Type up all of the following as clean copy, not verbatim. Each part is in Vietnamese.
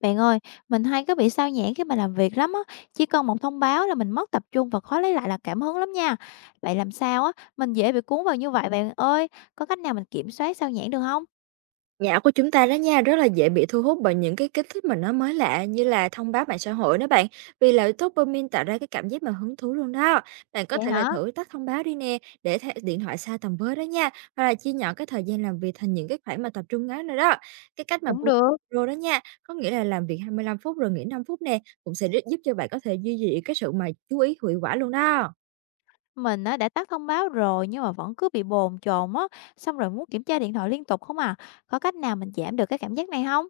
Bạn ơi, mình hay cứ bị sao nhãng khi mà làm việc lắm á, chỉ cần một thông báo là mình mất tập trung và khó lấy lại là cảm hứng lắm nha. Vậy làm sao á, mình dễ bị cuốn vào như vậy bạn ơi, có cách nào mình kiểm soát sao nhãng được không? Nhạc của chúng ta đó nha, rất là dễ bị thu hút bởi những cái kích thích mà nó mới lạ như là thông báo mạng xã hội đó bạn. Vì là dopamine tạo ra cái cảm giác mà hứng thú luôn đó. Bạn có Vậy thể là hả? thử tắt thông báo đi nè, để điện thoại xa tầm với đó nha. Hoặc là chia nhỏ cái thời gian làm việc thành những cái khoảng mà tập trung ngắn nữa đó. Cái cách mà Cũng được. Pomodoro đó nha, có nghĩa là làm việc 25 phút rồi nghỉ 5 phút nè, cũng sẽ giúp cho bạn có thể duy trì cái sự mà chú ý hiệu quả luôn đó. Mình á, đã tắt thông báo rồi nhưng mà vẫn cứ bị bồn chồn á, xong rồi muốn kiểm tra điện thoại liên tục không à. Có cách nào mình giảm được cái cảm giác này không?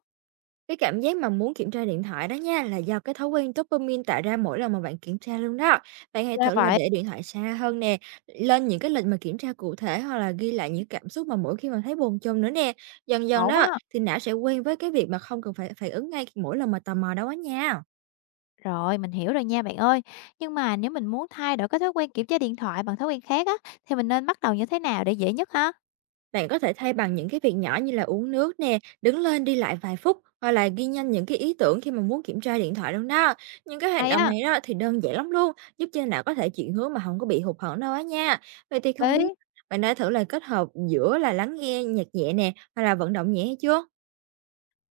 Cái cảm giác mà muốn kiểm tra điện thoại đó nha là do cái thói quen dopamine tạo ra mỗi lần mà bạn kiểm tra luôn đó. Bạn hãy Ra thử là vậy. để điện thoại xa hơn nè, lên những cái lịch mà kiểm tra cụ thể hoặc là ghi lại những cảm xúc mà mỗi khi mà thấy buồn chồn nữa nè. Dần dần Ổn đó á. thì não sẽ quen với cái việc mà không cần phải phản ứng ngay mỗi lần mà tò mò đâu á nha. Rồi, mình hiểu rồi nha bạn ơi. Nhưng mà nếu mình muốn thay đổi cái thói quen kiểm tra điện thoại bằng thói quen khác á, thì mình nên bắt đầu như thế nào để dễ nhất ha? Bạn có thể thay bằng những cái việc nhỏ như là uống nước nè, đứng lên đi lại vài phút hoặc là ghi nhanh những cái ý tưởng khi mà muốn kiểm tra điện thoại luôn đó. Những cái hành Hay động á. này đó thì đơn giản lắm luôn, giúp cho não có thể chuyển hướng mà không có bị hụt hẫng đâu á nha. Vậy thì không biết Ý, bạn đã thử là kết hợp giữa là lắng nghe nhạc nhẹ nè hoặc là vận động nhẹ hay chưa?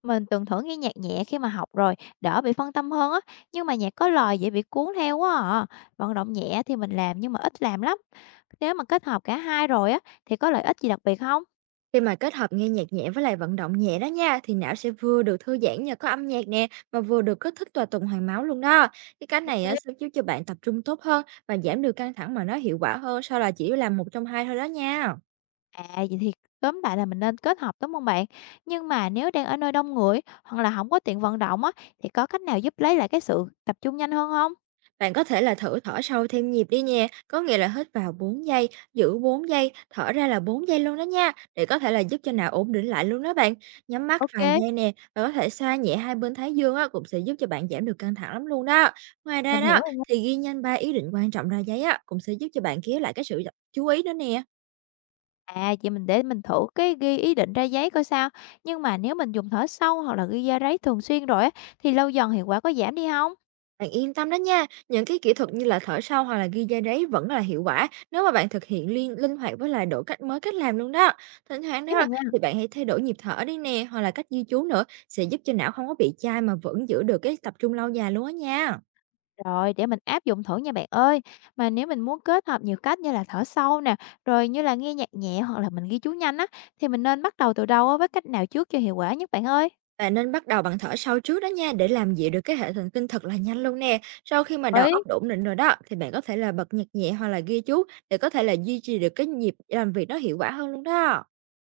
mình từng thử nghe nhạc nhẹ khi mà học rồi, đỡ bị phân tâm hơn á, nhưng mà nhạc có lời dễ bị cuốn theo quá à. Vận động nhẹ thì mình làm nhưng mà ít làm lắm. Nếu mà kết hợp cả hai rồi á thì có lợi ích gì đặc biệt không? Khi mà kết hợp nghe nhạc nhẹ với lại vận động nhẹ đó nha thì não sẽ vừa được thư giãn nhờ có âm nhạc nè, mà vừa được kích thích tòa tuần hoàn máu luôn đó. Cái Ô. này á, sẽ giúp cho bạn tập trung tốt hơn và giảm được căng thẳng mà nó hiệu quả hơn so là chỉ làm một trong hai thôi đó nha. À, vậy thì tóm lại là mình nên kết hợp, đúng không bạn? Nhưng mà nếu đang ở nơi đông người hoặc là không có tiện vận động á, thì có cách nào giúp lấy lại cái sự tập trung nhanh hơn không? Bạn có thể là thử thở sâu thêm nhịp đi nha, có nghĩa là hít vào 4 giây, giữ 4 giây, thở ra là 4 giây luôn đó nha, để có thể là giúp cho não ổn định lại luôn đó bạn. Nhắm mắt Ok, vài giây nè, và có thể xoa nhẹ hai bên thái dương á, cũng sẽ giúp cho bạn giảm được căng thẳng lắm luôn đó. Ngoài ra mình đó, hiểu rồi nha. thì ghi nhanh ba ý định quan trọng ra giấy á, cũng sẽ giúp cho bạn kéo lại cái sự chú ý đó nè. À, vậy mình để mình thử cái ghi ý định ra giấy coi sao. Nhưng mà nếu mình dùng thở sâu hoặc là ghi ra giấy thường xuyên rồi á, thì lâu dần hiệu quả có giảm đi không? Bạn yên tâm đó nha, những cái kỹ thuật như là thở sâu hoặc là ghi ra giấy vẫn là hiệu quả nếu mà bạn thực hiện linh hoạt với lại đổi cách mới cách làm luôn đó. Thỉnh thoảng Biết rồi đó nha. thì bạn hãy thay đổi nhịp thở đi nè, hoặc là cách ghi chú nữa sẽ giúp cho não không có bị chai mà vẫn giữ được cái tập trung lâu dài luôn á nha. Rồi, để mình áp dụng thử nha bạn ơi. Mà nếu mình muốn kết hợp nhiều cách như là thở sâu nè, rồi như là nghe nhạc nhẹ hoặc là mình ghi chú nhanh á, thì mình nên bắt đầu từ đâu á, với cách nào trước cho hiệu quả nhất bạn ơi? Bạn nên bắt đầu bằng thở sâu trước đó nha, để làm dịu được cái hệ thần kinh thật là nhanh luôn nè. Sau khi mà đầu Ấy, óc đã ổn định rồi đó thì bạn có thể là bật nhạc nhẹ hoặc là ghi chú để có thể là duy trì được cái nhịp làm việc đó hiệu quả hơn luôn đó.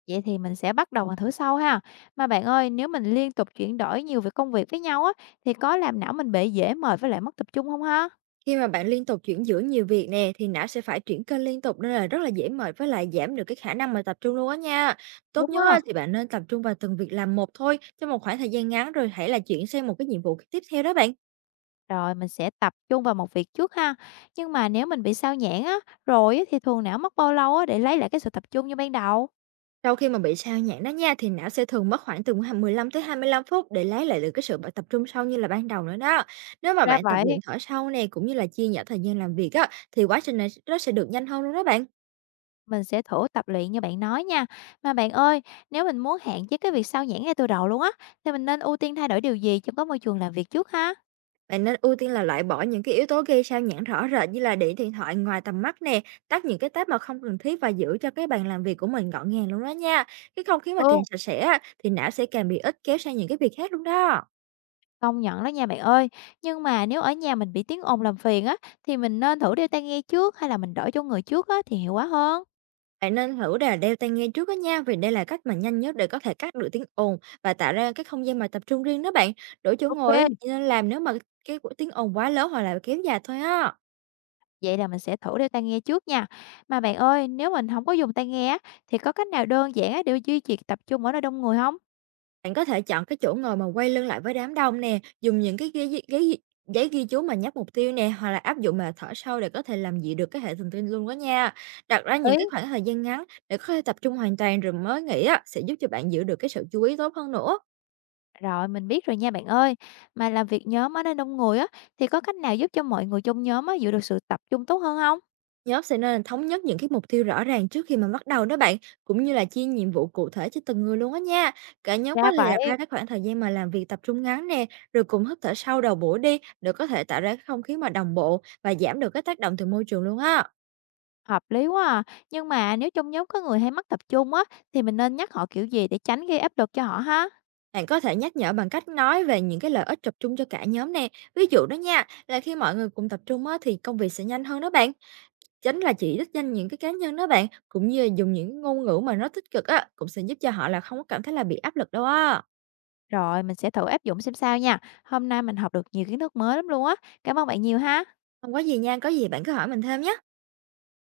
vậy thì mình sẽ bắt đầu bằng thử sâu ha. Mà bạn ơi, nếu mình liên tục chuyển đổi nhiều việc công việc với nhau á, thì có làm não mình bị dễ mệt với lại mất tập trung không ha? Khi mà bạn liên tục chuyển giữa nhiều việc nè thì não sẽ phải chuyển kênh liên tục, nên là rất là dễ mệt với lại giảm được cái khả năng mà tập trung luôn á nha. Tốt Đúng nhất á, á. thì bạn nên tập trung vào từng việc làm một thôi trong một khoảng thời gian ngắn, rồi hãy là chuyển sang một cái nhiệm vụ tiếp theo đó bạn. Rồi mình sẽ tập trung vào một việc trước ha. Nhưng mà nếu mình bị sao nhãng á, rồi á thì thường não mất bao lâu á để lấy lại cái sự tập trung như ban đầu? Sau khi mà bị sao nhãng đó nha thì não sẽ thường mất khoảng từ 15 tới 25 phút để lấy lại được cái sự tập trung sâu như là ban đầu nữa đó. Nếu mà Ra bạn tập luyện vậy, thở sâu nè, cũng như là chia nhỏ thời gian làm việc á, thì quá trình này nó sẽ được nhanh hơn luôn đó bạn. mình sẽ thử tập luyện như bạn nói nha. Mà bạn ơi, nếu mình muốn hạn chế cái việc sao nhãng ngay từ đầu luôn á, thì mình nên ưu tiên thay đổi điều gì trong cái môi trường làm việc trước ha? Bạn nên ưu tiên là loại bỏ những cái yếu tố gây sao nhãng rõ rệt như là để điện thoại ngoài tầm mắt nè, tắt những cái tab mà không cần thiết và giữ cho cái bàn làm việc của mình gọn gàng luôn đó nha. Cái không khí mà Ừ, càng sạch sẽ á, thì não sẽ càng bị ít kéo sang những cái việc khác luôn đó. công nhận đó nha bạn ơi. Nhưng mà nếu ở nhà mình bị tiếng ồn làm phiền á, thì mình nên thử đeo tai nghe trước hay là mình đổi cho người trước á thì hiệu quả hơn? Bạn nên thử là đeo tai nghe trước đó nha, vì đây là cách mà nhanh nhất để có thể cắt được tiếng ồn và tạo ra cái không gian mà tập trung riêng đó bạn. Đổi chỗ ngồi á, Ok, chỉ nên làm nếu mà cái tiếng ồn quá lớn hoặc là kéo dài thôi á. vậy là mình sẽ thử đeo tai nghe trước nha. Mà bạn ơi, nếu mình không có dùng tai nghe á, thì có cách nào đơn giản á để duy trì tập trung ở nơi đông người không? Bạn có thể chọn cái chỗ ngồi mà quay lưng lại với đám đông nè, dùng những cái giấy ghi chú mà nhắc mục tiêu nè, hoặc là áp dụng mà thở sâu để có thể làm dịu được cái hệ thần kinh luôn đó nha. Đặt ra những Ấy. cái khoảng thời gian ngắn để có thể tập trung hoàn toàn rồi mới nghỉ á, sẽ giúp cho bạn giữ được cái sự chú ý tốt hơn nữa. Rồi, mình biết rồi nha bạn ơi. Mà làm việc nhóm ở nơi đông người á, thì có cách nào giúp cho mọi người trong nhóm á giữ được sự tập trung tốt hơn không? Nhóm sẽ nên là thống nhất những cái mục tiêu rõ ràng trước khi mà bắt đầu đó bạn, cũng như là chia nhiệm vụ cụ thể cho từng người luôn á nha. Cả nhóm có Ra thể đặt vậy. ra các khoảng thời gian mà làm việc tập trung ngắn nè, rồi cùng hít thở sâu đầu buổi đi, để có thể tạo ra cái không khí mà đồng bộ và giảm được cái tác động từ môi trường luôn á. Hợp lý quá à. Nhưng mà nếu trong nhóm có người hay mất tập trung á, thì mình nên nhắc họ kiểu gì để tránh gây áp lực cho họ ha? Bạn có thể nhắc nhở bằng cách nói về những cái lợi ích tập trung cho cả nhóm nè. Ví dụ đó nha, là khi mọi người cùng tập trung á, thì công việc sẽ nhanh hơn đó bạn. Chính là chỉ đích danh những cái cá nhân đó bạn, cũng như là dùng những ngôn ngữ mà nó tích cực á, cũng sẽ giúp cho họ là không có cảm thấy là bị áp lực đâu á. Rồi, mình sẽ thử áp dụng xem sao nha. Hôm nay mình học được nhiều kiến thức mới lắm luôn á. Cảm ơn bạn nhiều ha. Không có gì nha, có gì bạn cứ hỏi mình thêm nhé.